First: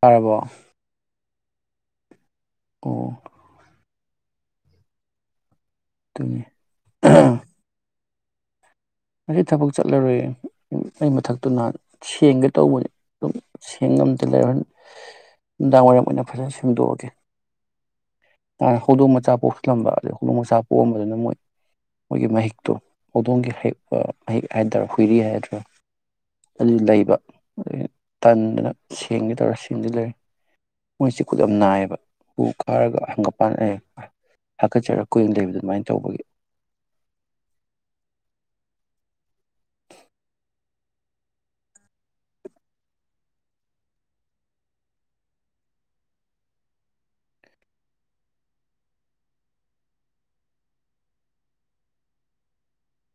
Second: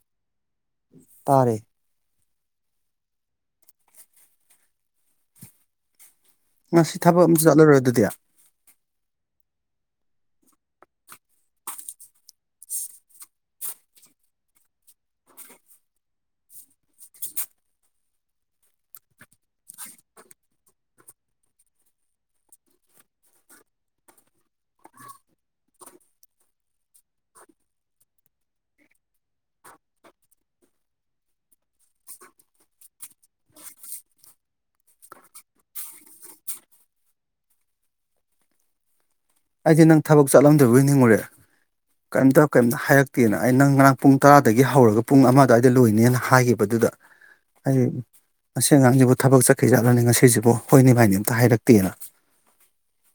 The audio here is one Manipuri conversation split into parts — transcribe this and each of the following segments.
ꯄꯔꯕꯣ ꯇꯔꯦ ꯑꯣ ꯑꯗꯨꯅꯤ ꯉꯁꯤ ꯊꯕꯛ ꯑꯃꯁꯨ ꯆꯠꯂꯨꯔꯣꯏꯦ ꯑꯗꯨꯗꯤ ꯑꯁꯤ ꯊꯕꯛ ꯆꯠꯂꯔꯣꯏ ꯑꯩ ꯃꯊꯛꯇꯨ ꯅꯍꯥꯟ ꯁꯦꯡꯒꯦ ꯇꯧꯕꯅꯤ ꯑꯗꯨꯝ ꯁꯦꯡ ꯉꯝꯗ ꯂꯩꯔ ꯅꯨꯡꯗꯥꯡ ꯋꯥꯏꯔꯝ ꯑꯣꯏꯅ ꯐꯖꯅ ꯁꯦꯝꯗꯣꯛꯑꯒꯦ ꯅꯍꯥꯟ ꯍꯧꯗꯣꯡ ꯃꯆꯥ ꯄꯣꯛꯁꯤꯜꯂꯝꯕ ꯑꯗꯩ ꯍꯧꯗꯣꯡ ꯃꯆꯥ ꯄꯣꯛꯑꯝꯕꯗꯨꯅ ꯃꯣꯏ ꯃꯣꯏꯒꯤ ꯃꯍꯤꯛꯇꯣ ꯍꯧꯗꯣꯡꯒꯤ ꯍ ꯃꯍꯤꯛ ꯍꯥꯏꯇꯥꯔꯦ ꯍꯨꯏꯔꯤ ꯍꯥꯏꯒꯗ꯭ꯔꯥ ꯑꯗꯨ ꯂꯩꯕ ꯑꯩ ꯇꯟꯗꯅ ꯁꯦꯡꯒꯦ ꯇꯧꯔ ꯁꯦꯡꯗꯤ ꯂꯩꯔꯦ ꯃꯣꯏ ꯆꯤꯀꯨꯠ ꯌꯥꯝ ꯅꯥꯏꯌꯦꯕ ꯍꯨ ꯀꯥꯔꯒ ꯍꯪꯒ ꯄꯥꯟ ꯍꯥꯀꯠꯆꯔꯒ ꯀꯨꯏꯡꯅ ꯂꯩꯕ ꯑꯗꯨꯃꯥꯏꯅ ꯇꯧꯕꯒꯤ ꯑꯩꯗꯤ ꯅꯪ ꯊꯕꯛ ꯆꯠꯂꯝꯗꯣꯏꯕꯣꯏ ꯅꯤꯡꯉꯨꯔꯦ ꯀꯔꯤꯝꯇ ꯀꯩꯝꯇ ꯍꯥꯏꯔꯛꯇꯦꯅ ꯑꯩ ꯅꯪ ꯉꯔꯥꯡ ꯄꯨꯡ ꯇꯔꯥꯗꯒꯤ ꯍꯧꯔꯒ ꯄꯨꯡ ꯑꯃ ꯑꯗꯨꯋꯥꯏꯗ ꯂꯣꯏꯅꯦꯅ ꯍꯥꯏꯈꯤꯕ ꯑꯗꯨꯗ ꯍꯥꯏꯗꯤ ꯉꯁꯤ ꯑꯉꯥꯡꯁꯤꯕꯨ ꯊꯕꯛ ꯆꯠꯈꯤ ꯆꯠꯈꯤꯖꯥꯠꯂꯅꯦ ꯉꯁꯤꯁꯤꯕꯨ ꯍꯣꯏꯅꯤ ꯃꯥꯏꯅꯤ ꯑꯝꯇ ꯍꯥꯏꯔꯛꯇꯦꯅ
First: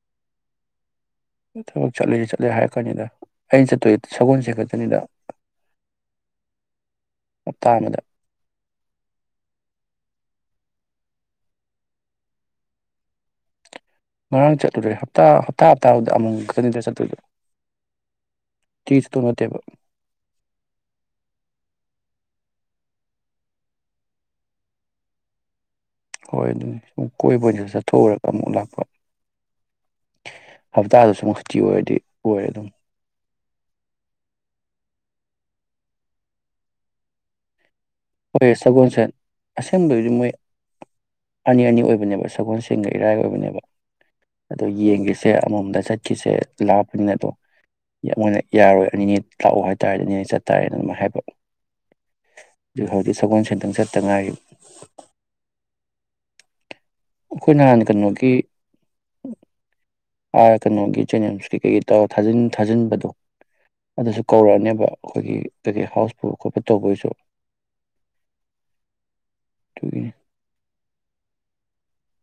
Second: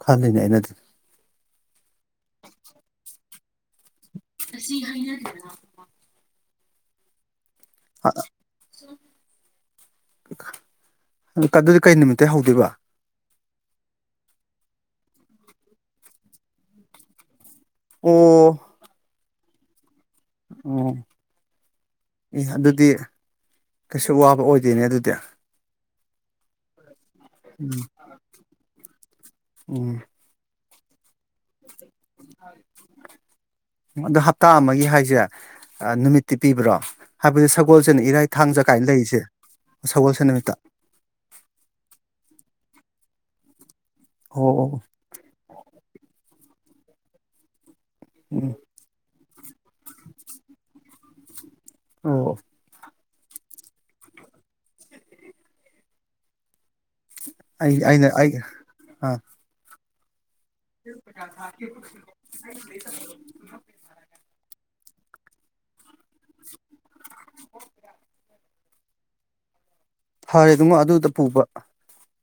ꯈꯜꯂꯤꯅꯦ ꯑꯩꯅꯗꯤ ꯊꯕꯛ ꯆꯠꯂꯦ ꯆꯠꯂꯦ ꯍꯥꯏꯔꯛꯀꯅꯤꯗ ꯑꯩꯅ ꯆꯠꯇꯣꯏꯖꯦ ꯁꯒꯣꯜꯁꯦꯟ ꯈꯛꯇꯅꯤꯗ ꯍꯞꯇꯥ ꯑꯃꯗ ꯑꯗꯨꯗꯤ ꯀꯩ ꯅꯨꯃꯤꯠꯇꯩ ꯍꯧꯗꯣꯏꯕ ꯉꯔꯥꯡ ꯆꯠꯂꯨꯔꯦ ꯍꯞꯇꯥ ꯍꯞꯇꯥ ꯍꯞꯇꯥꯗꯨꯗ ꯑꯃꯨꯛ ꯃꯨꯛ ꯈꯛꯇꯅꯤꯗ ꯆꯠꯇꯣꯏꯗꯣ ꯑꯣ ꯇꯧ ꯅꯠꯇꯕ ꯑꯣ ꯑꯦ ꯑꯗꯨꯗꯤ ꯀꯩꯁꯨ ꯋꯥꯕ ꯑꯣꯏꯗꯣꯏꯅꯦ ꯑꯗꯨꯗꯤ ꯍꯣꯏ ꯑꯗꯨꯅꯤ ꯀꯣꯏꯕ ꯑꯣꯏꯅꯁꯨ ꯆꯠꯊꯣꯛꯎꯔꯒ ꯑꯃꯨꯛ ꯂꯥꯛꯄ ꯍꯞꯇꯥꯗꯨꯁꯨ ꯑꯗꯥꯥ ꯍꯞꯇꯥ ꯑꯃꯒꯤ ꯍꯥꯏꯁꯦ ꯑꯥ ꯅꯨꯃꯤꯠꯇꯤ ꯄꯤꯕ꯭ꯔꯣ ꯍꯥꯏꯕꯗꯤ ꯁꯞ ꯍꯣꯏ ꯁꯒꯣꯜꯁꯦꯟ ꯑꯁꯦꯡꯕꯗꯤ ꯁꯒꯣꯜꯁꯦꯟ ꯃꯣꯏ ꯅꯨꯃꯤꯠꯇ ꯑꯅꯤ ꯑꯅꯤ ꯑꯣꯏꯕꯅꯦꯕ ꯁꯒꯣꯜꯁꯦꯟ ꯁꯦꯟꯒ ꯏꯔꯥꯏ ꯑꯣꯏꯕꯅꯦꯕ ꯑꯣ ꯑꯗꯣ ꯑꯣ ꯌꯦꯡꯈꯤꯁꯦ ꯑꯃꯃꯝꯗ ꯆꯠꯈꯤꯁꯦ ꯂꯥꯞꯄꯅꯤꯅ ꯑꯗꯣ ꯃꯣꯏꯅ ꯎꯝ ꯌꯥꯔꯣꯏ ꯑꯅꯤꯅꯤꯠ ꯂꯥꯛꯎ ꯍꯥꯏꯇꯥꯔꯗꯤꯅꯦ ꯆꯠꯇꯥꯥꯔꯦꯅ ꯑꯗꯨꯃꯥꯏ ꯍꯥꯏꯕ ꯑꯣ ꯑꯗꯨ ꯍꯧꯗꯤ ꯁꯒꯣꯜꯁꯦꯟꯇ꯭ꯪ ꯆꯠꯇ ꯉꯥꯏꯔꯤ ꯑꯩꯈꯣꯏ ꯑꯩ ꯅꯍꯥꯟ ꯑꯩꯅ ꯀꯩꯅꯣꯒꯤ ꯑꯩ ꯑ ꯑ ꯥ ꯀꯩꯅꯣꯒꯤ ꯖꯦꯅꯤꯝꯁ ꯀꯩ ꯀꯩꯀꯩ ꯇꯧ ꯊꯥꯖꯤꯟ ꯊꯥꯖꯤꯟꯕꯗꯣ ꯑꯗꯨꯁꯨ ꯀꯧꯔꯛꯑꯅꯦꯕ ꯑꯩꯈꯣꯏꯒꯤ ꯇꯒꯤ ꯍꯥꯎꯁꯄꯨ ꯈꯣꯄ ꯇꯧꯕꯒꯤꯁꯨ ꯑꯗꯨꯒꯤ ꯐꯔꯦ ꯏꯕꯨꯉꯣ ꯑꯗꯨꯗ ꯄꯨꯕ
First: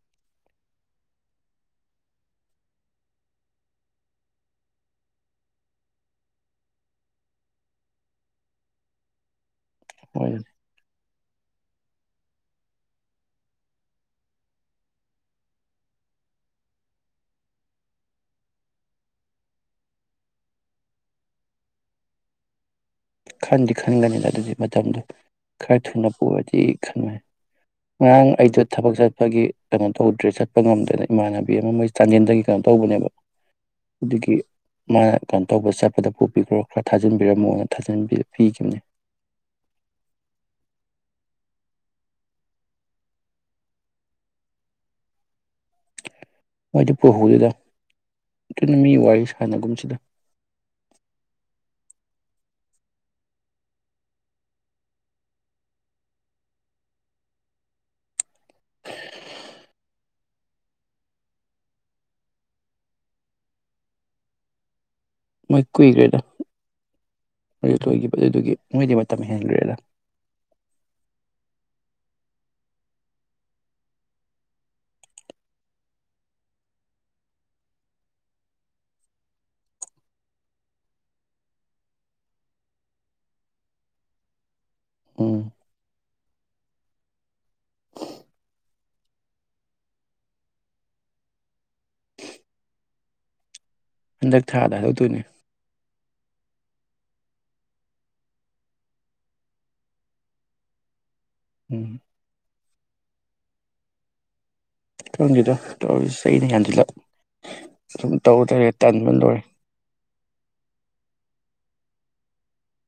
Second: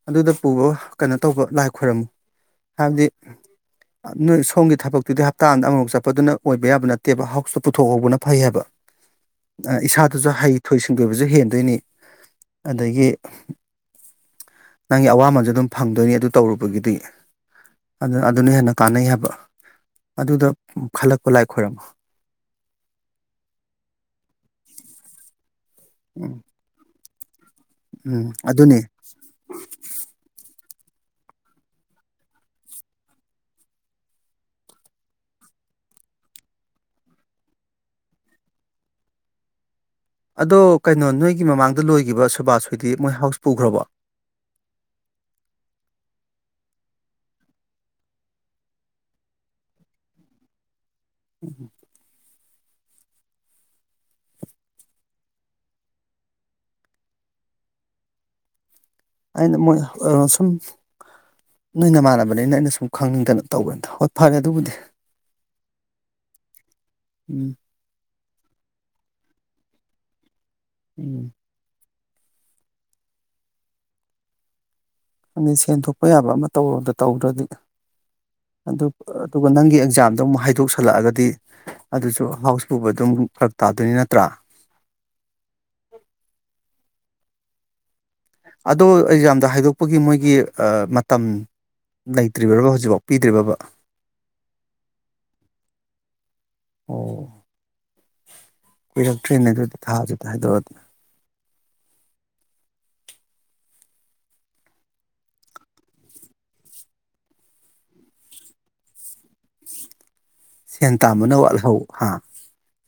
ꯑꯗꯨꯗ ꯄꯨꯕ ꯀꯩꯅꯣ ꯇꯧꯕ ꯂꯥꯏ ꯈꯣꯏꯔꯝꯃꯨ ꯍꯥꯏꯕꯗꯤ ꯅꯣꯏ ꯁꯣꯝꯒꯤ ꯊꯕꯛꯇꯨꯗꯤ ꯍꯞꯇꯥꯗ ꯑꯃꯃꯨꯛ ꯆꯠꯄꯗꯨꯅ ꯑꯣꯏꯕ ꯌꯥꯕ ꯅꯠꯇꯦꯕ ꯍꯥꯎꯁꯇꯣ ꯄꯨꯊꯣꯛꯍꯧꯕꯅ ꯐꯩ ꯍꯥꯏꯕ ꯏꯁꯥꯗꯨꯁꯨ ꯍꯣꯏ ꯍꯩꯊꯣꯏ ꯁꯤꯡ ꯀꯣꯏꯕꯁꯨ ꯍꯦꯟꯗꯣꯏꯅꯤ ꯑꯗꯒꯤ ꯅꯪꯒꯤ ꯑꯋꯥꯃꯟꯖꯨ ꯑꯗꯨꯝ ꯐꯪꯗꯣꯏꯅꯤ ꯑꯗꯨ ꯇꯧꯔꯨꯕꯒꯤꯗꯤ ꯑꯗꯨ ꯑꯗꯨꯅ ꯍꯦꯟꯅ ꯀꯥꯟꯅꯩ ꯍꯥꯏꯕ ꯑꯗꯨꯗ ꯈꯜꯂꯛꯄ ꯂꯥꯏ ꯈꯣꯏꯔꯝꯃꯣ ꯈꯟꯗꯤ ꯈꯟꯒꯅꯤꯗ ꯑꯗꯨꯗꯤ ꯃꯇꯝꯗꯣ ꯈꯔ ꯊꯨꯅ ꯎꯝ ꯄꯨꯔꯗꯤ ꯈꯟꯕ ꯎꯝ ꯉꯔꯥꯡ ꯑꯩꯗꯣ ꯑꯗꯨꯅꯤ ꯊꯕꯛ ꯆꯠꯄꯒꯤ ꯀꯩꯅꯣ ꯇꯧꯗ꯭ꯔꯦ ꯆꯠ ꯆꯠꯄ ꯉꯝꯗꯅ ꯏꯃꯥꯟꯅꯕꯤ ꯑꯃꯥꯃꯣꯏ ꯆꯥꯟꯖꯦꯜꯗꯒꯤ ꯀꯩꯅꯣ ꯇꯧꯕꯅꯦꯕ ꯑꯗꯨꯒꯤ ꯃꯥꯅ ꯀꯩꯅꯣ ꯇꯧꯕ ꯆꯠꯄꯗ ꯄꯨꯕꯤꯈ꯭ꯔꯣ ꯈꯔ ꯊꯥꯖꯤꯟꯕꯤꯔꯝꯃꯣꯅ ꯊꯥꯖꯟ ꯄꯤꯈꯤꯕꯅꯤ ꯑꯗꯣ ꯀꯩꯅꯣ ꯅꯣꯏꯒꯤ ꯃꯃꯥꯡꯗ ꯂꯣꯏꯈꯤꯕ ꯁꯨꯕꯥꯁ ꯍꯣꯏꯗꯤ ꯃꯣꯏ ꯍꯥꯎꯁ ꯄꯨꯈ꯭ꯔꯕꯣ ꯃꯣꯏꯗꯤ ꯄꯨꯍꯧꯗꯦꯗ ꯑꯗꯨꯅ ꯃꯤ ꯋꯥꯔꯤ ꯁꯥꯟꯅꯒꯨꯝꯁꯤꯗ ꯎꯝ ꯑꯩꯅ ꯃꯣꯏ ꯁꯨꯝ ꯅꯣꯏ ꯅꯃꯥꯟꯅꯕꯅꯤꯅ ꯑꯩꯅ ꯁꯨꯝ ꯈꯪꯅꯤꯡꯗꯅ ꯇꯧꯕꯅꯤꯗ ꯍꯣꯏ ꯐꯔꯦ ꯑꯗꯨꯕꯨꯗꯤ ꯃꯣꯏ ꯀꯨꯏꯈ꯭ꯔꯦꯗ ꯎꯝ ꯑꯣꯏꯈꯤꯕ ꯑꯗꯨꯗꯨꯒꯤ ꯃꯣꯏꯗꯤ ꯃꯇꯝ ꯍꯦꯟꯈ꯭ꯔꯦꯗ ꯎꯝ ꯁꯦꯟ ꯊꯣꯛꯄ ꯌꯥꯕ ꯑꯃꯇ ꯇꯧꯔꯣꯗ ꯇꯧꯗ꯭ꯔꯗꯤ ꯑꯗꯨꯒ ꯅꯪꯒꯤ ꯑꯦꯛꯖꯥꯝꯗꯣ ꯑꯃꯨꯛ ꯍꯥꯏꯗꯣꯛꯁꯜꯂꯛꯑꯒꯗꯤ ꯑꯗꯨꯁꯨ ꯍꯥꯎꯁ ꯄꯨꯕ ꯑꯗꯨꯝ ꯐꯔꯛ ꯇꯥꯗꯣꯏꯅꯤ ꯅꯠꯇ꯭ꯔꯥ ꯎꯝ [inaudible] ꯑꯗꯣ ꯑꯦꯛꯖꯥꯝꯗ ꯍꯥꯏꯗꯣꯛꯄꯒꯤ ꯃꯣꯏꯒꯤ ꯃꯇꯝ ꯂꯩꯇ꯭ꯔꯤꯕ꯭ꯔꯣ ꯍꯧꯖꯤꯛꯐꯥꯎ ꯄꯤꯗ꯭ꯔꯤꯕ꯭ꯔꯣ ꯍꯟꯗꯛ ꯊꯥꯗ ꯍꯥꯏꯗꯣꯛꯇꯣꯏꯅꯦ ꯑꯣ ꯀꯨꯏꯔꯛꯇꯔꯦꯅꯦ ꯑꯗꯨꯗꯤ ꯊꯥꯁꯨ ꯍꯥꯏꯗꯣꯛ ꯑꯗꯤ ꯎꯝ ꯀꯪꯗꯦꯗ ꯇꯧꯔꯤꯁꯤ ꯆꯍꯤꯅ ꯌꯥꯝꯖꯤꯜꯂꯛ ꯑꯗꯨꯝ ꯇꯧꯗꯔꯦ ꯇꯟꯕ ꯂꯣꯏꯔꯦ ꯁꯦꯟ ꯇꯥꯟꯕꯅ ꯋꯥꯠꯍꯧ ꯍꯥ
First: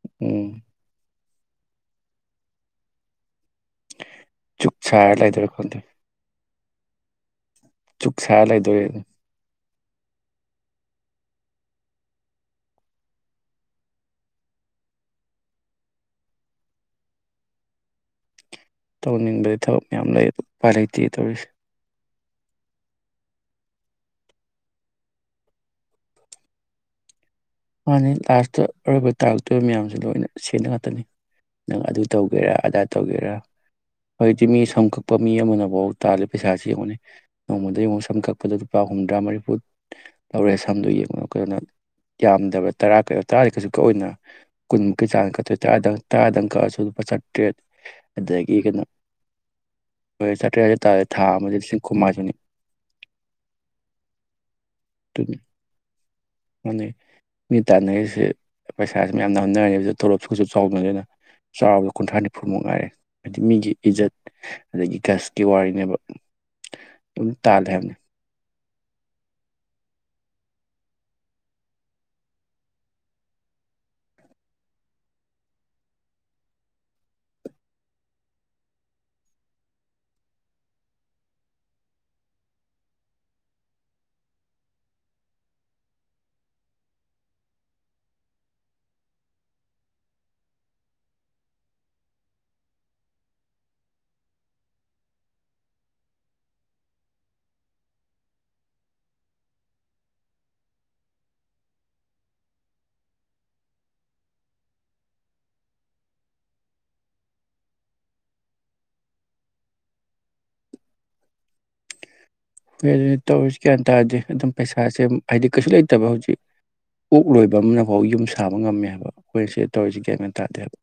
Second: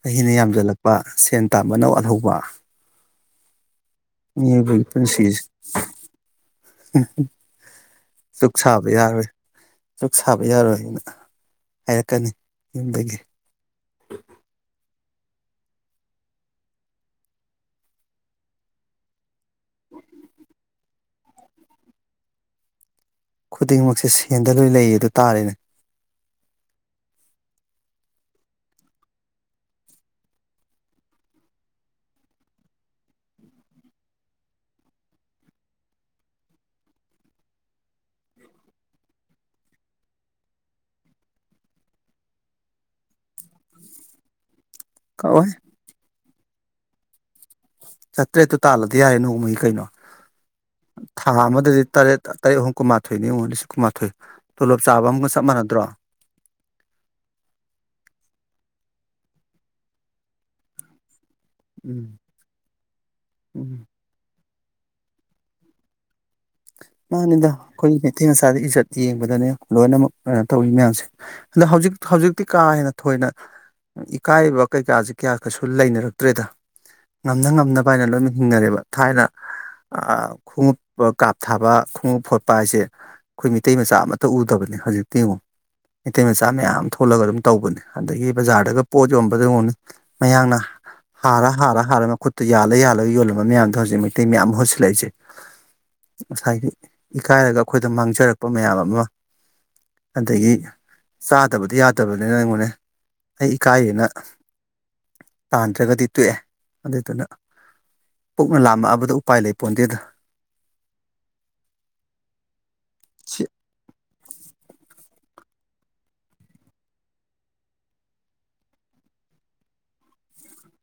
ꯆꯍꯤꯅ ꯎꯝ ꯌꯥꯝꯖꯜꯂꯛꯄ ꯁꯦꯟ ꯇꯥꯟꯕꯅ ꯋꯥꯠꯍꯧꯕ ꯆꯨꯛ ꯃꯤꯑꯣꯏꯕꯩ ꯁꯥꯔ ꯄꯨꯟꯁꯤꯁꯦ ꯂꯩꯗꯣꯏꯔꯥ ꯈꯪꯗꯦ ꯎꯝ ꯆꯨꯛ ꯁꯥꯔ ꯂꯩꯗꯣꯏ ꯆꯨꯛ ꯁꯥꯕ ꯌꯥꯔꯣꯏꯅ ꯍꯥꯏꯔꯛꯀꯅꯤ ꯌꯨꯝꯗꯒꯤ ꯇꯧꯅꯤꯡꯕꯗꯤ ꯊꯕꯛ ꯃꯌꯥꯝ ꯂꯩ ꯑꯗꯨ ꯎꯄꯥꯏ ꯂꯩꯇꯦ ꯇꯧꯔꯤꯁꯦ ꯈꯨꯗꯤꯡꯃꯛꯁꯦ ꯁꯦꯟꯗ ꯂꯣꯏ ꯂꯩꯌꯦꯗꯣ ꯇꯥꯔꯦꯅꯦ ꯃꯥꯅꯤ ꯂꯥꯁꯇ ꯑꯔꯣꯏꯕ ꯇꯥꯔꯛꯇꯣꯔꯤꯕ ꯃꯌꯥꯝꯁꯦ ꯂꯣꯏꯅ ꯁꯦꯟꯗ ꯉꯥꯛꯇꯅꯤ ꯅꯪ ꯑꯗꯨ ꯇꯧꯒꯦꯔꯥ ꯑꯗꯥ ꯇꯧꯒꯦꯔꯥ ꯍꯧꯖꯤꯛꯇꯤ ꯃꯤ ꯁꯝ ꯀꯛꯄ ꯃꯤ ꯑꯃꯅꯐꯥꯎ ꯇꯥꯜꯂꯤ ꯄꯩꯁꯥꯁꯤ ꯌꯦꯡꯉꯨꯅꯤ ꯅꯣꯡꯃꯗ ꯌꯦꯡꯉꯨꯛ ꯁꯝ ꯀꯛꯄꯗ ꯂꯨꯄꯥ ꯍꯨꯝꯗ꯭ꯔꯥ ꯃꯔꯤꯐꯨ ꯂꯧꯔꯦ ꯁꯝꯗꯣ ꯌꯦꯡꯉꯨꯅꯦ ꯀꯅ ꯌꯥꯝꯗꯕ ꯇꯔꯥ ꯀ ꯇꯔꯥꯗꯤ ꯀꯩꯁꯨ ꯀꯛ ꯑꯣꯏꯅ ꯀꯨꯟꯃꯨꯛꯀꯤ ꯆꯥꯡ ꯀꯛ ꯀꯛꯑꯣꯏ ꯇꯔꯥꯗꯪ ꯇꯔꯥꯗꯪ ꯀꯛꯑꯁꯨ ꯂꯨꯄꯥ ꯆꯠꯇ꯭ꯔꯦ ꯆꯥꯇ꯭ꯔꯦꯠꯇꯨ ꯇꯥꯜꯂꯗꯤ ꯌꯥꯔꯦ ꯅꯣꯡꯃꯒꯤ ꯀꯩꯅꯣ ꯍꯣꯏ ꯆꯥꯇ꯭ꯔꯦꯠ ꯍꯥꯏꯖ ꯇꯥꯔꯦ ꯊꯥ ꯑꯃꯗ ꯑꯃꯗꯗꯤ ꯂꯤꯁꯤꯡ ꯇꯔꯦꯠ ꯀꯨꯟꯃꯥꯊꯣꯏꯅꯤ ꯇꯔꯦꯠ ꯑꯍꯨꯝ ꯀꯨꯟꯃꯥꯊꯣꯏꯅꯤ ꯌꯦꯡꯉꯨ ꯂꯤꯁꯤꯡ ꯀꯨꯟꯃꯥꯊꯣꯏ ꯇꯣꯂꯣꯞ ꯆꯥꯕ ꯑꯃꯒ ꯑꯗꯨꯅꯤ ꯆꯞ ꯃꯥꯟꯅꯗ꯭ꯔꯣ ꯃꯥꯅꯦ ꯃꯤ ꯇꯥꯟꯅꯔꯤꯁꯦ ꯄꯩꯁꯥꯁꯤ ꯃꯌꯥꯝ ꯅ ꯍꯥꯞꯅꯔꯦ ꯇꯣꯂꯣꯞꯁꯤꯒꯁꯨ ꯆꯥꯎꯕꯅꯅꯤꯅ ꯆꯥꯎꯕꯗ ꯎꯝ ꯀꯨꯟꯊ꯭ꯔꯥ ꯅꯤꯐꯨꯃꯨꯛ ꯃꯉꯥꯏꯔꯦ ꯍꯥꯏꯗꯤ ꯃꯤꯒꯤ ꯎꯝ ꯏꯖꯠ ꯑꯗꯒꯤ ꯒꯁꯀꯤ ꯋꯥꯔꯤꯅꯦꯕ ꯑꯗꯨꯝ ꯃꯥꯅꯤꯗꯥ ꯇꯥꯜꯂꯦ ꯍꯥꯏꯕꯅꯤ ꯑꯈꯣꯏ ꯀꯩꯊꯦꯜ ꯏꯁꯗ ꯏꯖꯠ ꯌꯦꯡꯕꯗꯅꯦ ꯂꯣꯏꯅꯃꯛ ꯀꯩꯅꯣ ꯇꯧꯋꯤ ꯃꯌꯥꯝꯁꯦ ꯑꯗꯣ ꯍꯧꯖꯤꯛ ꯍꯧꯖꯤꯛꯇꯤ ꯀꯥ ꯍꯦꯟꯅ ꯊꯣꯏꯅ ꯏꯀꯥꯏꯕ ꯀꯩꯀꯥꯁꯦ ꯀꯌꯥ ꯀꯩꯁꯨ ꯂꯩꯅꯔꯛꯇ꯭ꯔꯦꯗ ꯉꯝꯅ ꯉꯝꯅꯕ ꯍꯥꯏꯅ ꯂꯣꯏꯅꯃꯛ ꯍꯤꯡꯅꯔꯦꯕ ꯊꯥꯏꯅ ꯈꯣꯡꯎꯞꯄ ꯀꯥꯞ ꯊꯥꯕ ꯈꯣꯡꯎꯞ ꯐꯣꯠꯄ ꯍꯥꯏꯁꯦ ꯑꯩꯈꯣꯏ ꯃꯤꯇꯩ ꯃꯆꯥ ꯑꯃꯠꯇ ꯎꯗꯕꯅꯦ ꯍꯧꯖꯤꯛꯇꯤ ꯌꯦꯡꯉꯣ ꯃꯤꯇꯩ ꯃꯆꯥ ꯃꯌꯥꯝ ꯊꯣꯛꯂꯒ ꯑꯗꯨꯝ ꯇꯧꯕꯅꯦ ꯑꯗꯒꯤ ꯕꯖꯥꯔꯗꯒ ꯄꯣꯠ ꯌꯣꯟꯕꯗ ꯌꯦꯡꯉꯣ ꯃꯌꯥꯡꯅ ꯍꯥꯔ ꯍꯥꯔ ꯍꯥꯔ ꯃꯈꯨꯠꯇ ꯌꯥꯜꯂ ꯌꯥꯜꯂꯒ ꯌꯣꯜꯂꯝꯕ ꯃꯌꯥꯝꯗꯣ ꯍꯧꯖꯤꯛ ꯃꯩꯇꯩ ꯃꯌꯥꯝ ꯃꯍꯨꯠ ꯁꯤꯜꯂꯛꯏꯁꯦ ꯉꯁꯥꯏꯒꯤ ꯏꯀꯥꯏꯔꯒ ꯑꯩꯈꯣꯏꯗ ꯃꯥꯡꯖꯔꯛꯄ ꯃꯌꯥꯝ ꯑꯃ ꯑꯗꯒꯤ ꯆꯥꯗꯕꯗꯤ ꯌꯥꯗꯕꯅꯤꯅ ꯑꯩꯉꯣꯟꯅꯦ ꯑꯩ ꯏꯀꯥꯏꯌꯦꯅ ꯇꯥꯟꯗ꯭ꯔꯒꯗꯤ ꯇꯣꯛꯑꯦ ꯑꯗꯨꯏꯗꯨꯅ ꯄꯨꯛꯅ ꯂꯥꯝꯃꯛꯑꯕꯗ ꯎꯄꯥꯏ ꯂꯩ ꯄꯣꯟꯗꯦꯗ ꯍꯣꯏ ꯑꯗꯨꯗꯤ ꯁꯤ ꯇꯧꯔꯤꯁꯤ ꯒ꯭ꯌꯥꯟ ꯇꯥꯗꯦ ꯑꯗꯨꯝ ꯄꯩꯁꯥꯁꯦ ꯍꯥꯏꯗꯤ ꯀꯩꯁꯨ ꯂꯩꯇꯕ ꯍꯧꯖꯤꯛ ꯑꯣꯛ ꯂꯣꯏꯕ ꯑꯃꯅꯐꯥꯎ ꯌꯨꯝ ꯁꯥꯕ ꯉꯝꯃꯦ ꯍꯥꯏꯕ ꯑꯩꯈꯣꯏꯅ ꯁꯤꯗ ꯇꯧꯔꯤꯁꯤ ꯒ꯭ꯌꯥꯟ ꯇꯥꯗꯦ ꯍꯥꯏꯕ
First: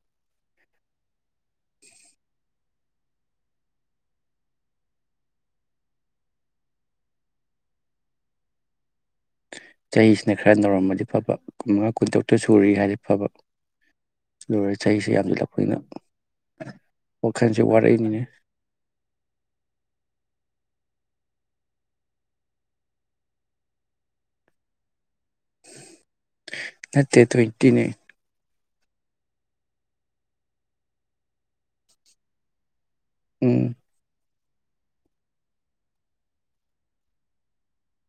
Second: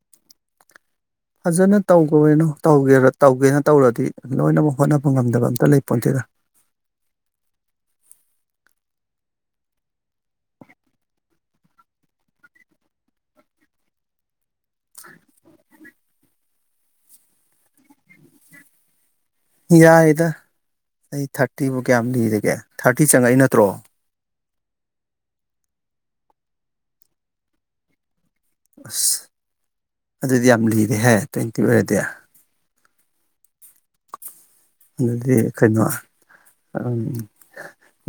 ꯐꯖꯅ ꯇꯧꯈꯣꯏꯅꯣ ꯇꯧꯒꯦ ꯇꯧꯒꯦꯅ ꯇꯧꯔꯗꯤ ꯂꯣꯏꯅꯃꯛ ꯍꯣꯠꯅꯕ ꯉꯝꯗꯕ ꯑꯝꯇ ꯂꯩ ꯄꯣꯟꯊꯦꯗ ꯆꯍꯤꯁꯤꯅ ꯈꯔ ꯅꯧꯔꯝꯃꯗꯤ ꯐꯕ ꯀꯨꯟꯃꯉꯥ ꯀꯨꯟꯇꯔꯨꯛꯇ ꯁꯨꯔꯤ ꯍꯥꯏꯕ ꯑꯣꯏꯗꯤ ꯐꯕ ꯂꯣꯏꯔꯦ ꯆꯍꯤꯁꯤ ꯌꯥꯝꯁꯤꯜꯂꯛꯄꯅ ꯋꯥꯈꯥꯏ ꯆ ꯋꯥꯔꯅꯤꯅꯦ ꯌꯥꯏꯌꯦꯗ ꯑꯩ ꯊꯥꯔꯇꯤꯕꯨ ꯀꯌꯥꯝ ꯂꯤꯔꯤꯒꯦ ꯊꯥꯔꯇꯤ ꯆꯪꯉꯛꯏ ꯅꯠꯇ꯭ꯔꯣ ꯅꯠꯇꯦ ꯇ꯭ꯋꯦꯟꯇꯤꯅꯦ ꯑꯁ ꯑꯗꯨꯗꯤ ꯌꯥꯝ ꯂꯤꯔꯦꯍꯦ ꯇ꯭ꯋꯦꯟꯇꯤ ꯑꯣꯏꯔꯗꯤ ꯎꯝ ꯑꯗꯨꯗꯤ ꯀꯩꯅꯣ ꯎꯝ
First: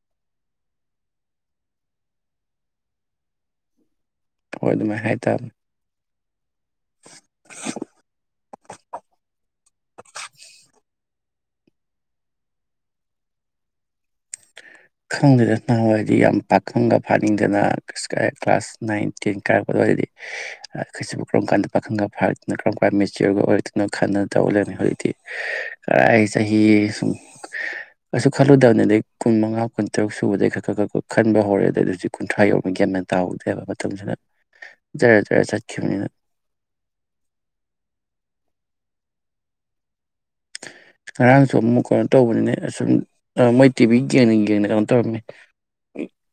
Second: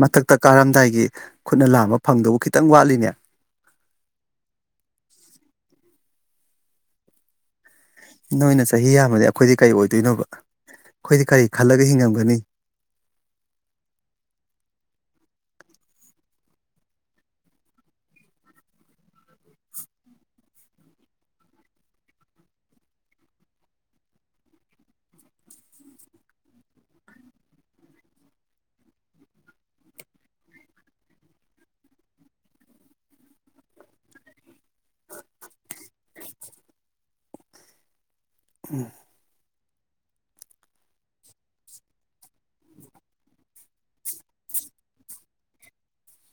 ꯃꯊꯛꯇ ꯀꯥꯔꯝꯗꯥꯏꯒꯤ ꯈꯨꯠꯅ ꯂꯥꯝꯕ ꯐꯪꯗꯕꯨ ꯈꯤꯇꯪ ꯋꯥꯠꯂꯤꯅꯦ ꯍꯣꯏ ꯑꯗꯨꯃꯥꯏꯅ ꯍꯥꯏꯇꯥꯕꯅꯤ ꯅꯣꯏꯅ ꯆꯍꯤ ꯌꯥꯝꯃꯗꯤ ꯑꯩꯈꯣꯏꯗꯤ ꯀꯔꯤ ꯑꯣꯏꯗꯣꯏꯅꯣꯕ ꯑꯩꯈꯣꯏꯗꯤ ꯀꯔꯤ ꯈꯜꯂꯒ ꯍꯤꯡꯉꯝꯒꯅꯤ ꯈꯪꯗꯗꯅ ꯑꯣꯏꯔꯗꯤ ꯌꯥꯝ ꯄꯥꯈꯪꯒ ꯐꯥꯅꯤꯡꯗꯅ ꯀ꯭ꯂꯥꯁ ꯅꯥꯏꯟ ꯇꯦꯟ ꯀꯥꯔꯛꯄꯗ ꯑꯣꯏꯔꯗꯤ ꯑꯩꯈꯣꯏꯁꯤꯕꯨ ꯀꯔꯝ ꯀꯥꯟꯗ ꯄꯥꯈꯪꯒ ꯐꯥꯔꯛꯇꯅ ꯀꯔꯝ ꯀꯥꯟꯗ ꯃꯦꯆꯤꯌꯣꯔꯒ ꯑꯣꯏꯔꯛꯇꯣꯏꯅꯣ ꯈꯟꯅ ꯇꯧꯗꯅꯤ ꯍꯧꯖꯤꯛꯇꯤ ꯀꯔꯥꯏ ꯆꯍꯤ ꯁꯨꯝ ꯀꯩꯁꯨ ꯈꯜꯂꯨꯗꯕꯅꯤ ꯑꯗꯩ ꯀꯨꯟ ꯃꯉꯥ ꯀꯨꯟꯇꯔꯨꯛ ꯁꯨꯕꯗꯩ ꯈꯛ ꯈꯔ ꯈꯛ ꯈꯟꯕ ꯍꯧꯔꯑꯦ ꯑꯗ ꯍꯧꯖꯤꯛ ꯀꯨꯟꯊ꯭ꯔꯥ ꯌꯧꯅꯤ ꯒꯦꯝꯅ ꯇꯥꯍꯧꯗꯦꯕ ꯃꯇꯝꯁꯤꯗ ꯖꯔ ꯖꯔ ꯆꯠꯈꯤꯕꯅꯤꯅ ꯎꯝ ꯉꯔꯥꯡꯁꯨ ꯑꯃꯨꯛ ꯀꯩꯅꯣ ꯇꯧꯕꯅꯤꯅꯦ ꯑꯁꯨꯝ ꯃꯣꯏ ꯇꯤꯚꯤ ꯌꯦꯡ ꯌꯦꯡꯅ ꯀꯩꯅꯣ ꯇꯧꯔꯝꯃꯦ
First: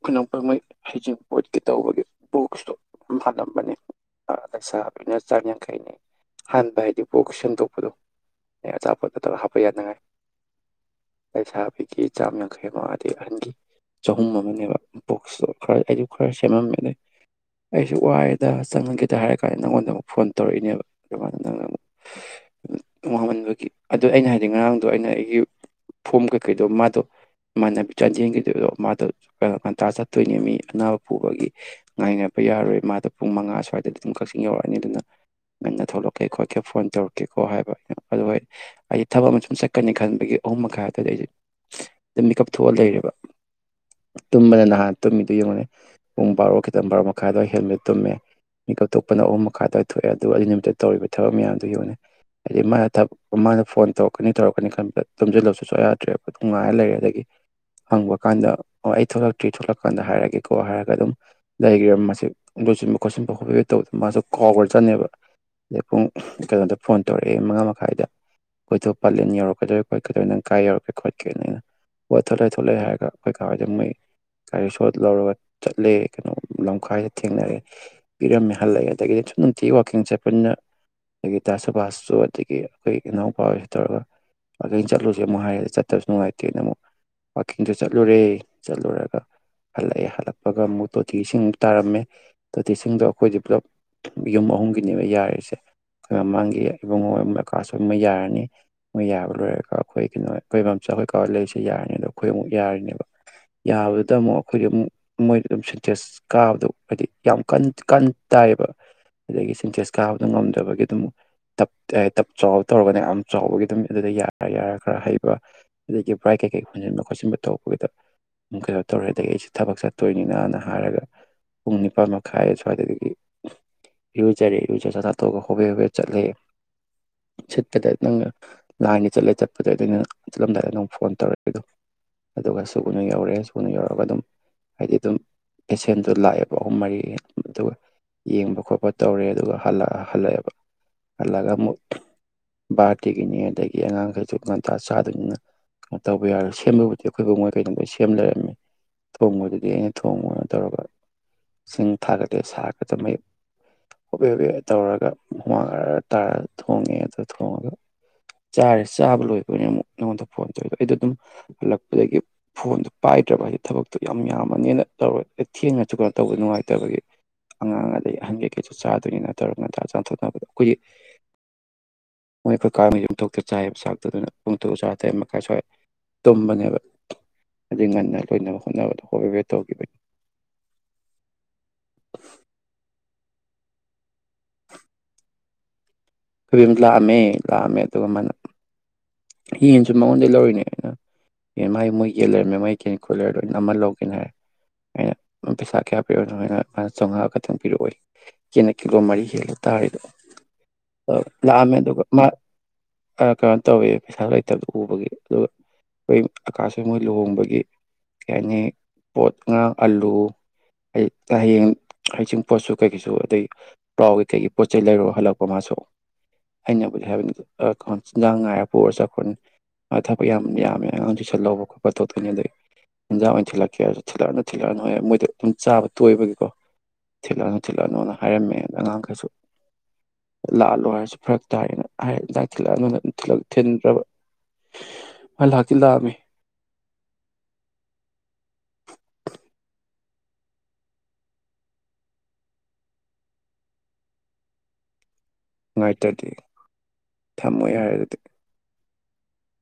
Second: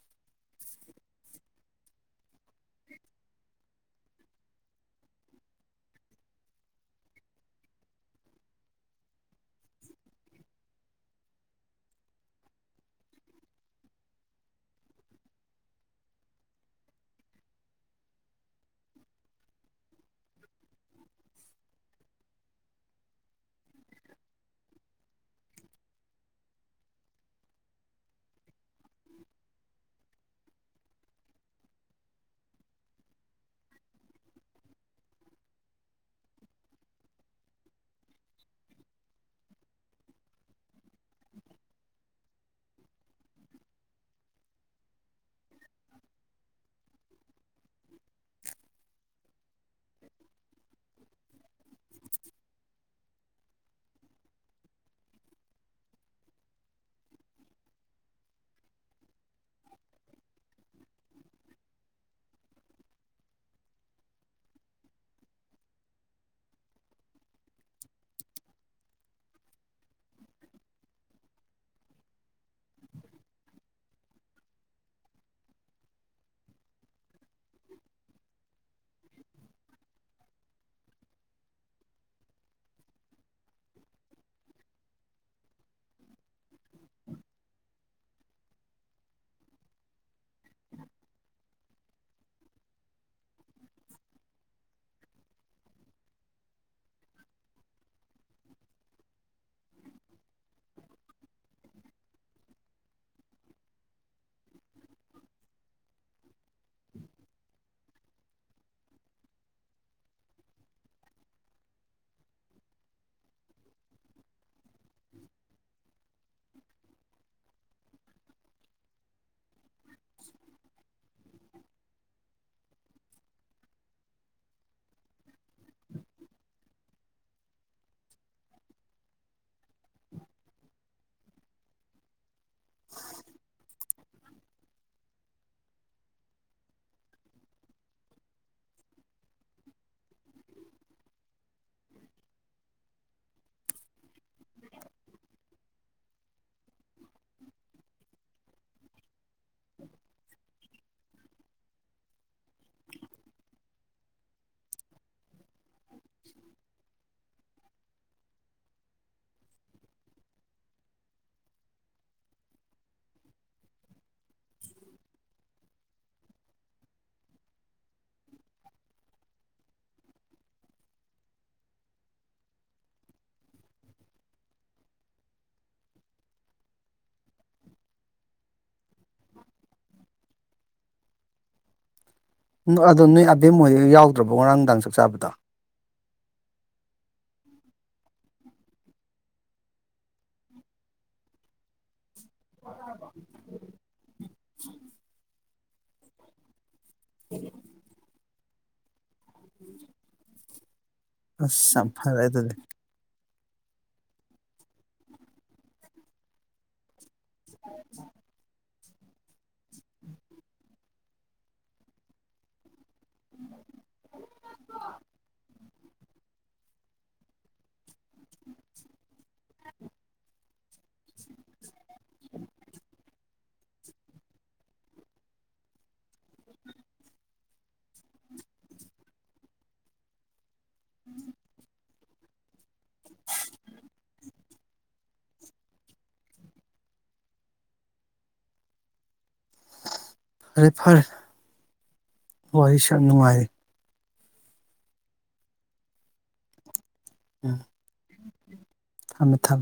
ꯈꯨꯅꯄ ꯃꯣꯏ ꯍꯩꯖꯤꯡ ꯄꯣꯠꯀꯦ ꯇꯧꯕꯒꯤ ꯕꯣꯛꯁꯇꯣ ꯑꯗꯨ ꯍꯥꯜꯂꯝꯕꯅꯤ ꯁꯥꯕꯅꯤꯅ ꯆꯥ ꯌꯥꯡꯈꯩꯅꯤ ꯍꯥꯟꯕ ꯍꯥꯏꯗꯤ ꯕꯣꯛꯁ ꯁꯦꯝꯟꯗꯣꯛꯄꯗꯣ ꯑꯩ ꯑꯆꯥꯄꯣꯠ ꯑꯗꯨꯔ ꯍꯥꯞꯄ ꯌꯥꯅꯉꯥꯏ ꯂꯩ ꯁꯥꯕꯒꯤ ꯆꯥꯝ ꯌꯥꯡꯈꯩ ꯑꯃ ꯑꯗꯩ ꯑꯍꯟꯒꯤ ꯆꯍꯨꯝ ꯑꯃꯅꯦꯕ ꯕꯨꯣꯛꯁꯇꯣ ꯈꯔ ꯑꯩꯁꯨ ꯈꯔ ꯁꯦꯝꯃꯝꯃꯦꯗ ꯑꯩꯁꯨ ꯋꯥꯏꯗ ꯆꯪꯅꯒꯦꯗ ꯍꯥꯏꯔ ꯀꯥꯟꯗ ꯅꯪꯉꯣꯟꯗ ꯑꯃꯨꯛ ꯐꯣꯟ ꯇꯧꯔꯛꯏꯅꯦꯕ ꯑꯗꯨꯃꯥꯏꯅ ꯅꯪꯅ ꯑꯃꯨꯛꯃꯟꯕ ꯑꯗꯨꯗ ꯑꯩꯅ ꯍꯥꯏꯗꯤ ꯉꯔꯥꯡꯗꯣ ꯑꯩꯅ ꯑꯩꯒꯤ ꯐꯣꯝ ꯀꯩꯀꯩꯗꯣ ꯃꯥꯗꯣ ꯏꯃꯥꯟꯅꯕꯤ ꯆꯥꯟꯖꯦꯟꯈꯤꯗꯣꯏꯗꯣ ꯃꯥꯗꯣ ꯀꯩꯅꯣ ꯉꯟꯇ꯭ꯔꯥ ꯆꯠꯇꯣꯏꯅꯦ ꯃꯤ ꯑꯅꯥꯕ ꯄꯨꯕꯒꯤ ꯉꯥꯏꯅꯕ ꯌꯥꯔꯣꯏ ꯃꯥꯗꯣ ꯄꯨꯡ ꯃꯉꯥ ꯁ꯭ꯋꯥꯏꯗꯗꯤ ꯑꯗꯨꯝ ꯀꯛꯆꯤꯡ ꯌꯧꯔꯛꯑꯅꯤ ꯑꯗꯨꯅ ꯉꯟꯅ ꯊꯣꯛꯂꯛꯀꯦ ꯈꯣꯠꯀꯦ ꯐꯣꯟ ꯇꯧꯔꯛꯀꯦꯀꯣ ꯍꯥꯏꯕ ꯑꯗꯨ ꯍꯥꯏꯗꯤ ꯊꯕꯛ ꯑꯃ ꯁꯨꯝ ꯆꯠꯀꯅꯤ ꯈꯟꯕꯒꯤ ꯑꯍꯨꯝ ꯃꯈꯥꯏ ꯑꯗꯨꯋꯥꯏꯗ ꯑꯩꯁꯦ ꯃꯤꯀꯞ ꯊꯣꯛꯑ ꯂꯩꯔꯦꯕ ꯇꯨꯝꯕꯗ ꯅꯍꯥꯟ ꯇꯨꯝꯃꯤꯗꯨꯣ ꯌꯦꯡꯉꯅꯤ ꯄꯨꯡ ꯕꯥꯔꯣ ꯈꯤꯇꯪ ꯕꯥꯔꯣ ꯃꯈꯥ ꯑꯗꯨꯋꯥꯏ ꯍꯦꯜꯃꯦꯠ ꯇꯨꯝꯃꯦ ꯃꯤꯀꯞ ꯊꯣꯛꯄꯅ ꯑꯍꯨꯝ ꯃꯈꯥ ꯑ ꯑꯗꯨꯋꯥꯏꯗ ꯊꯣꯛꯑꯦ ꯑꯗꯨꯒ ꯑꯗꯨꯒꯤ ꯅꯨꯃꯤꯠꯇ ꯇꯧꯔꯤꯕ ꯊꯕꯛ ꯃꯌꯥꯝꯗꯨ ꯌꯦꯡꯉꯦ ꯍꯥꯏꯗꯤ ꯃꯥꯅꯕꯛ ꯃꯥꯅ ꯐꯣꯟ ꯇꯧꯔꯛꯀꯅꯤ ꯇꯧꯔꯛꯀꯅꯤ ꯈꯟꯕꯗ ꯇꯨꯝꯝꯁꯤꯜꯂꯕꯁꯨ ꯌꯥꯗ꯭ꯔꯦꯕ ꯑꯗꯨ ꯉꯥꯏꯔ ꯂꯩꯔꯦ ꯑꯗꯒꯤ ꯍꯪꯕ ꯀꯥꯟꯗ ꯑꯣ ꯑꯩ ꯊꯣꯛꯂꯛꯇ꯭ꯔꯤ ꯊꯣꯛꯂꯛꯀꯥꯟꯗ ꯍꯥꯏꯔꯒꯦꯀꯣ ꯍꯥꯏꯔꯒ ꯑꯗꯨꯝ ꯂꯩꯈ꯭ꯔꯦ ꯃꯥꯁꯤ ꯂꯣꯏꯁꯤꯟꯕ ꯈꯣꯠꯆꯤꯟꯕ ꯍꯣꯠꯄꯤꯕ ꯇꯧꯕꯗ ꯃꯥꯁꯨ ꯀꯥꯎꯈ꯭ꯔ ꯆꯠꯅꯦꯕ ꯑꯗꯩ ꯄꯨꯡ ꯀꯩꯅꯣꯗ ꯐꯣꯟ ꯇꯧꯔꯛꯑꯦ ꯃꯉꯥ ꯃꯈꯥꯏꯗ ꯑꯩꯈꯣꯏꯗꯣ ꯄꯥꯂꯦꯟ ꯌꯧꯔꯛꯀꯗꯣꯏ ꯈꯣꯠꯀꯗꯣꯏ ꯅꯪ ꯀꯥꯏ ꯌꯧꯔꯛꯀꯦ ꯈꯣꯠꯀꯦ ꯅꯅ ꯋꯥꯊꯣꯛ ꯂꯩ ꯊꯣꯛꯣ ꯂꯩꯦ ꯍꯥꯏꯔꯒ ꯑꯩꯈꯣꯏ ꯀꯥꯗ ꯃꯣꯏ ꯒꯥꯔꯤ ꯁꯣ ꯂꯧꯔꯒ ꯆꯠꯂꯦ ꯀꯩꯅꯣ ꯂꯝꯈꯥꯏꯗ ꯊꯦꯡꯅꯔꯦ ꯄꯤꯔꯝꯃꯦ ꯍꯜꯂꯛꯑꯦ ꯑꯗꯒꯤꯗꯤ ꯁꯁꯨ ꯅꯨꯡꯇꯤꯒꯤ ꯋꯥꯋꯥꯛꯀꯤꯡ ꯆꯠꯄꯅ ꯑꯗꯒꯤ ꯗꯥꯁ ꯁꯕꯥꯁꯁꯨ ꯑꯗꯒꯤ ꯑꯩꯈꯣꯏ ꯏꯅꯥꯎꯄꯥꯁꯤ ꯇꯧꯔꯒ ꯑꯩꯅ ꯆꯠꯂꯨꯁꯦ ꯑꯃꯛ ꯍꯥꯏꯔꯦꯗꯤ ꯆꯠꯇꯕꯁꯨ ꯅꯨꯡꯉꯥꯏꯇꯦ ꯣꯀꯦ ꯁꯤꯡꯗꯨ ꯆꯠꯂꯨꯔꯦ ꯆꯠꯂꯨꯔꯒ ꯍꯜꯂꯛꯑꯦ ꯍꯜꯂꯛꯄꯒ ꯑꯃꯨꯛ ꯇꯣꯇꯤꯁꯤꯡ ꯇꯥꯔꯝꯃꯦ ꯇꯣꯇꯤꯁꯤꯡꯗꯣ ꯑꯩꯈꯣꯏꯗꯤ ꯄꯨꯂꯞ ꯌꯨꯝ ꯑꯍꯨꯝꯒꯤꯅꯦꯕ ꯌꯥꯔꯤꯁꯦ ꯑꯩꯈꯣꯏ ꯃꯃꯥꯡꯒꯤ ꯏꯕꯨꯡꯉꯣ ꯀꯀꯥꯁꯨ ꯃꯣꯏ ꯌꯥꯔꯅꯤ ꯃꯣꯏ ꯌꯥꯕ ꯂꯣꯏꯔꯒ ꯑꯩꯈꯣꯏ ꯀꯩꯅꯣ ꯑꯩꯈꯣꯏꯕꯝꯆꯥ ꯑꯩꯈꯣꯏ ꯀꯥꯋꯥ ꯂꯩꯔꯤꯁꯦ ꯌꯥꯔꯅꯤ ꯑꯗꯣ ꯑꯩꯈꯣꯏ ꯑꯃꯨꯛ ꯌꯥꯔꯅꯦꯕ ꯌꯥꯕꯗꯨꯗ ꯑꯃꯨꯛ ꯑꯩꯈꯣꯏꯗꯤ ꯑꯃꯨꯛ ꯃꯣꯏꯗ ꯑꯗꯨꯝ ꯁꯦꯟꯇꯦꯟꯁ ꯀꯥꯕꯗꯣ ꯍꯥꯏꯗꯤ ꯌꯥꯝ ꯀꯟ ꯇꯥꯏꯌꯦꯕ ꯑꯗꯒꯤ ꯁꯦꯟꯇꯦꯟꯁ ꯀꯥꯕꯗꯣ ꯉꯝꯗꯕꯒꯤ ꯑꯗꯨꯝꯞꯞ ꯆꯥꯎꯕ ꯇꯧꯔꯒꯅ ꯌꯥꯝ ꯆꯥꯎꯕꯒꯤ ꯑꯗꯨꯝ ꯑꯗꯨꯗ ꯌꯥꯔ ꯌꯥꯔ ꯈꯔ ꯍꯩꯕ ꯑꯗꯒꯤ ꯕ꯭ꯔꯥꯏꯠ ꯀꯩꯀꯩ ꯍꯨꯟꯖꯤꯟꯕ ꯈꯣꯠꯆꯤꯟꯕ ꯇꯧꯕꯒꯤꯗꯝ ꯀꯩꯅꯣ ꯇꯧꯔꯦ ꯑꯗꯒꯤ ꯑꯩꯁꯦ ꯊꯕꯛ ꯆꯠꯇꯣꯏꯅꯤꯅꯅ ꯍꯥꯏꯔꯒ ꯄꯨꯡ ꯅꯤꯄꯜ ꯃꯈꯥꯏ ꯁ꯭ꯋꯥꯏꯗꯒꯤ ꯏꯔꯨꯖꯔꯦ ꯏꯔꯨꯖ ꯆ ꯆ ꯇꯣꯛꯑꯒ ꯍꯣꯕꯦ ꯍꯣꯕꯦ ꯆꯠꯂꯦ ꯁꯤꯠꯄꯗ ꯅꯪꯅ ꯂꯥꯏꯟꯗ ꯆꯠꯂꯦ ꯆꯠꯄꯗ ꯑꯗꯨꯣꯏ ꯅꯪ ꯆꯠꯂꯝꯗꯥꯏꯗ ꯅꯪ ꯐꯣꯟ ꯇꯧꯔꯛꯑꯦ ꯑꯗꯣ ꯑꯗꯨꯒ ꯁꯨꯅ ꯌꯧꯔꯦ ꯁꯨꯅ ꯌꯧꯔꯒ ꯑꯗꯨꯝ ꯍꯥꯏꯗꯤ ꯑꯗꯨꯝ ꯄꯦꯁꯦꯟꯗꯨꯣ ꯂꯥꯛꯑꯦꯕ ꯑꯍꯨꯝ ꯃꯔꯤ ꯑꯗꯨꯒ ꯌꯦꯡꯕ ꯈꯣꯠꯄ ꯇꯧꯔꯦ ꯑꯗꯨꯒ ꯍꯜꯂꯛꯑꯦꯕ ꯍꯜꯂꯒ ꯑꯃꯨꯛ ꯕꯥꯔꯗꯦꯒꯤꯅꯤ ꯑꯗꯒꯤ ꯑꯉꯥꯡꯈꯩꯁꯨ ꯉꯟꯇꯥ ꯆꯥꯗꯨꯅꯤꯅ ꯀꯣ ꯇꯧꯕ ꯌꯥꯔꯣꯏ ꯁꯦꯝꯕꯕꯨꯗꯤ ꯑꯩꯈꯣꯏꯕꯨ ꯃꯣꯏꯈꯩꯅ ꯁꯦꯝ ꯂꯩꯔꯝꯃꯤ ꯊꯣꯡꯕꯗꯨꯗꯤ ꯑꯩꯅ ꯊꯣꯡꯕꯣꯅ ꯇꯧꯔꯒ ꯏꯁꯤꯡ ꯊꯥꯒꯀꯦ ꯁꯥꯔꯀꯗ ꯃꯌꯦꯛ ꯍꯣꯕꯦ ꯍꯣꯦ ꯇꯧꯔꯒ ꯍꯨꯃꯥꯡꯅ ꯇꯥꯔ ꯊꯣꯡꯉꯦ ꯑꯗ ꯊꯣꯡꯉꯒ ꯆꯥꯔꯦ ꯆꯥꯕ ꯂꯣꯏꯕꯅꯤꯅ ꯑꯃꯨꯛ ꯅꯉꯣꯟꯗ ꯐꯣꯟ ꯇꯧꯋ ꯑꯩꯗꯣ ꯑꯗꯨꯝ ꯍꯜꯂꯛꯄꯗꯒꯤ ꯐꯣꯟꯗꯣ ꯄꯥꯏꯗ꯭ꯔꯕ ꯍꯥꯏꯗꯤ ꯊꯕꯛꯇꯣ ꯌꯥꯝ ꯌꯥꯝꯃꯅꯤꯅ ꯇꯧꯔꯣꯏ ꯊꯦꯡꯉꯁꯨ ꯀꯩꯅꯣ ꯇꯧꯕꯗ ꯅꯨꯡꯉꯥꯏꯇꯕꯒꯤ ꯑꯉꯥꯡ ꯑꯗꯩ ꯑꯍꯟ ꯀꯩ ꯀꯩꯁꯨ ꯆꯥꯗꯣꯏꯅ ꯇꯧꯔꯒ ꯉꯟ ꯆꯥꯊꯣꯛꯅꯕꯗ ꯑꯩꯈꯣꯏꯒꯤ ꯃꯣꯏ ꯑꯩꯈꯣꯏ ꯀꯥꯡꯗ ꯌꯨꯝꯊꯣꯛꯇ ꯆꯥꯏꯕ ꯁꯥꯛꯇꯨꯗꯨꯅ ꯄꯣꯡꯊꯨ ꯆꯔ ꯇꯔꯦꯠ ꯃꯈꯥꯏ ꯁ꯭ꯋꯥꯏ ꯇꯨꯝꯕꯅꯦꯕ ꯍꯥꯏꯩ ꯉꯟꯅ ꯂꯣꯏꯅꯕ ꯍꯣꯠꯅꯕꯗꯣ ꯍꯣꯕ ꯋꯦꯠ ꯇꯧꯈꯤꯕꯅꯤ ꯑꯗꯣ ꯅꯣꯏ ꯑꯕꯦꯝ ꯍꯣꯏ ꯌꯥꯎꯗ꯭ꯔꯕꯣ ꯉꯔꯥꯡ ꯅꯨꯡꯗꯥꯡ ꯆꯥꯛ ꯆꯥꯕꯗꯣ ꯀꯝ ꯂꯥꯛꯑꯝꯃꯦ ꯂꯥꯛꯑꯝꯃꯦ ꯑꯗꯨꯒ ꯃꯥꯅ ꯌꯦꯟꯁꯨ ꯃꯉꯣꯟꯗ ꯂꯧꯔꯤꯅꯦ ꯑꯩꯅ ꯌꯦꯟ ꯃꯥ ꯃꯣꯏ ꯌꯦꯟ ꯂꯩꯔꯝꯃꯦꯦꯝ ꯃꯣꯏ ꯀꯦꯅꯤꯀꯨꯂꯔ ꯂꯅ ꯑꯃ ꯂꯧꯒꯦꯅ ꯍꯥꯏꯔꯦ ꯑꯩꯅ ꯄꯩꯁꯥ ꯀꯌꯥ ꯄꯤꯛꯣ ꯑꯗꯨꯃꯥꯏꯅ ꯃꯥꯅ ꯆꯥꯝꯃꯉꯥ ꯈꯛꯇꯪꯤꯛꯑꯣꯏ ꯀꯅ ꯀ ꯀꯣ ꯃꯔꯤ ꯈꯦꯜꯂ ꯇꯥꯔꯗꯣ ꯑꯁ ꯌꯥꯝ ꯂꯗꯨ ꯐꯔꯦ ꯑꯗꯨꯗꯤ ꯑ ꯀꯩꯅꯣ ꯇꯧꯋꯦ ꯄꯩꯁꯥ ꯂꯩꯇꯕ ꯎꯕꯒꯤ ꯑꯗꯨꯒ ꯑꯩꯣꯏ ꯑꯀꯥꯁꯨ ꯃꯣꯏ ꯂꯨꯍꯣꯡꯕꯒꯤ ꯀꯩ ꯍꯥꯏꯅꯤ ꯄꯣꯠ ꯉꯥꯡ ꯑꯥꯂꯨ ꯍꯌꯦꯡ ꯍꯩꯁꯤꯡ ꯄꯣꯠꯁꯨ ꯀꯩꯒꯤꯁꯨ ꯑꯗꯩ ꯄ꯭ꯔꯥꯎꯒꯤꯩ ꯀꯩꯒꯤ ꯄꯣꯠ ꯆꯩꯩ ꯂꯩꯔꯣ ꯍꯜꯂꯛꯄ ꯃꯥꯁꯨ ꯑꯩꯅꯕꯨ ꯍꯥꯏ ꯉ ꯄꯣꯔ ꯆꯥꯎꯈꯠꯅꯤ ꯊꯕꯛ ꯌꯥꯝ ꯌꯥꯝꯃꯦ ꯑꯉꯥꯡꯁꯨ ꯁꯟꯍꯧꯕ ꯈꯣꯠꯄ ꯇ ꯊꯣꯛꯇꯣꯏꯅꯤ ꯑꯗꯩ ꯌꯦꯟꯖꯥꯡ ꯑꯣꯏꯅ ꯊꯤꯜꯂꯛꯀꯦ ꯍꯥꯏꯔꯁꯨ ꯊꯤꯜꯂꯛꯑꯅꯨ ꯊꯤꯜꯂꯛꯑꯅꯨ ꯍꯥꯏ ꯃꯣꯏꯗ ꯑꯗꯨꯝ ꯆꯥꯕ ꯇꯣꯏꯕꯒꯤꯀꯣ ꯊꯤꯜꯂꯛꯑꯅꯨ ꯊꯤꯜꯛꯑꯅꯨꯅ ꯍꯥꯏꯔꯝꯃꯦꯗ ꯑꯉꯥꯡꯈꯩꯁꯨ ꯂꯥꯛꯂꯣ ꯍꯥꯏꯔꯁꯨ ꯐꯔꯛ ꯇꯥꯏꯔꯦꯅ ꯍꯥꯏ ꯏꯟꯖꯥꯡ ꯊꯤꯜꯂꯛꯑꯅꯨꯅ ꯑꯗꯨꯝ ꯊꯜꯛ ꯐꯜ ꯍꯥꯀꯤꯜ ꯐꯔꯦ ꯐꯔꯦ ꯋꯥꯔꯤꯁꯨ ꯌꯥꯝ ꯅꯨꯡꯉꯥꯏꯔ ꯅꯨꯡꯥꯏ ꯇ꯭ꯔꯗꯤ ꯊꯝꯃꯣ ꯌꯥꯔꯦ ꯑꯗꯨꯗꯤ ꯃ ꯊꯝ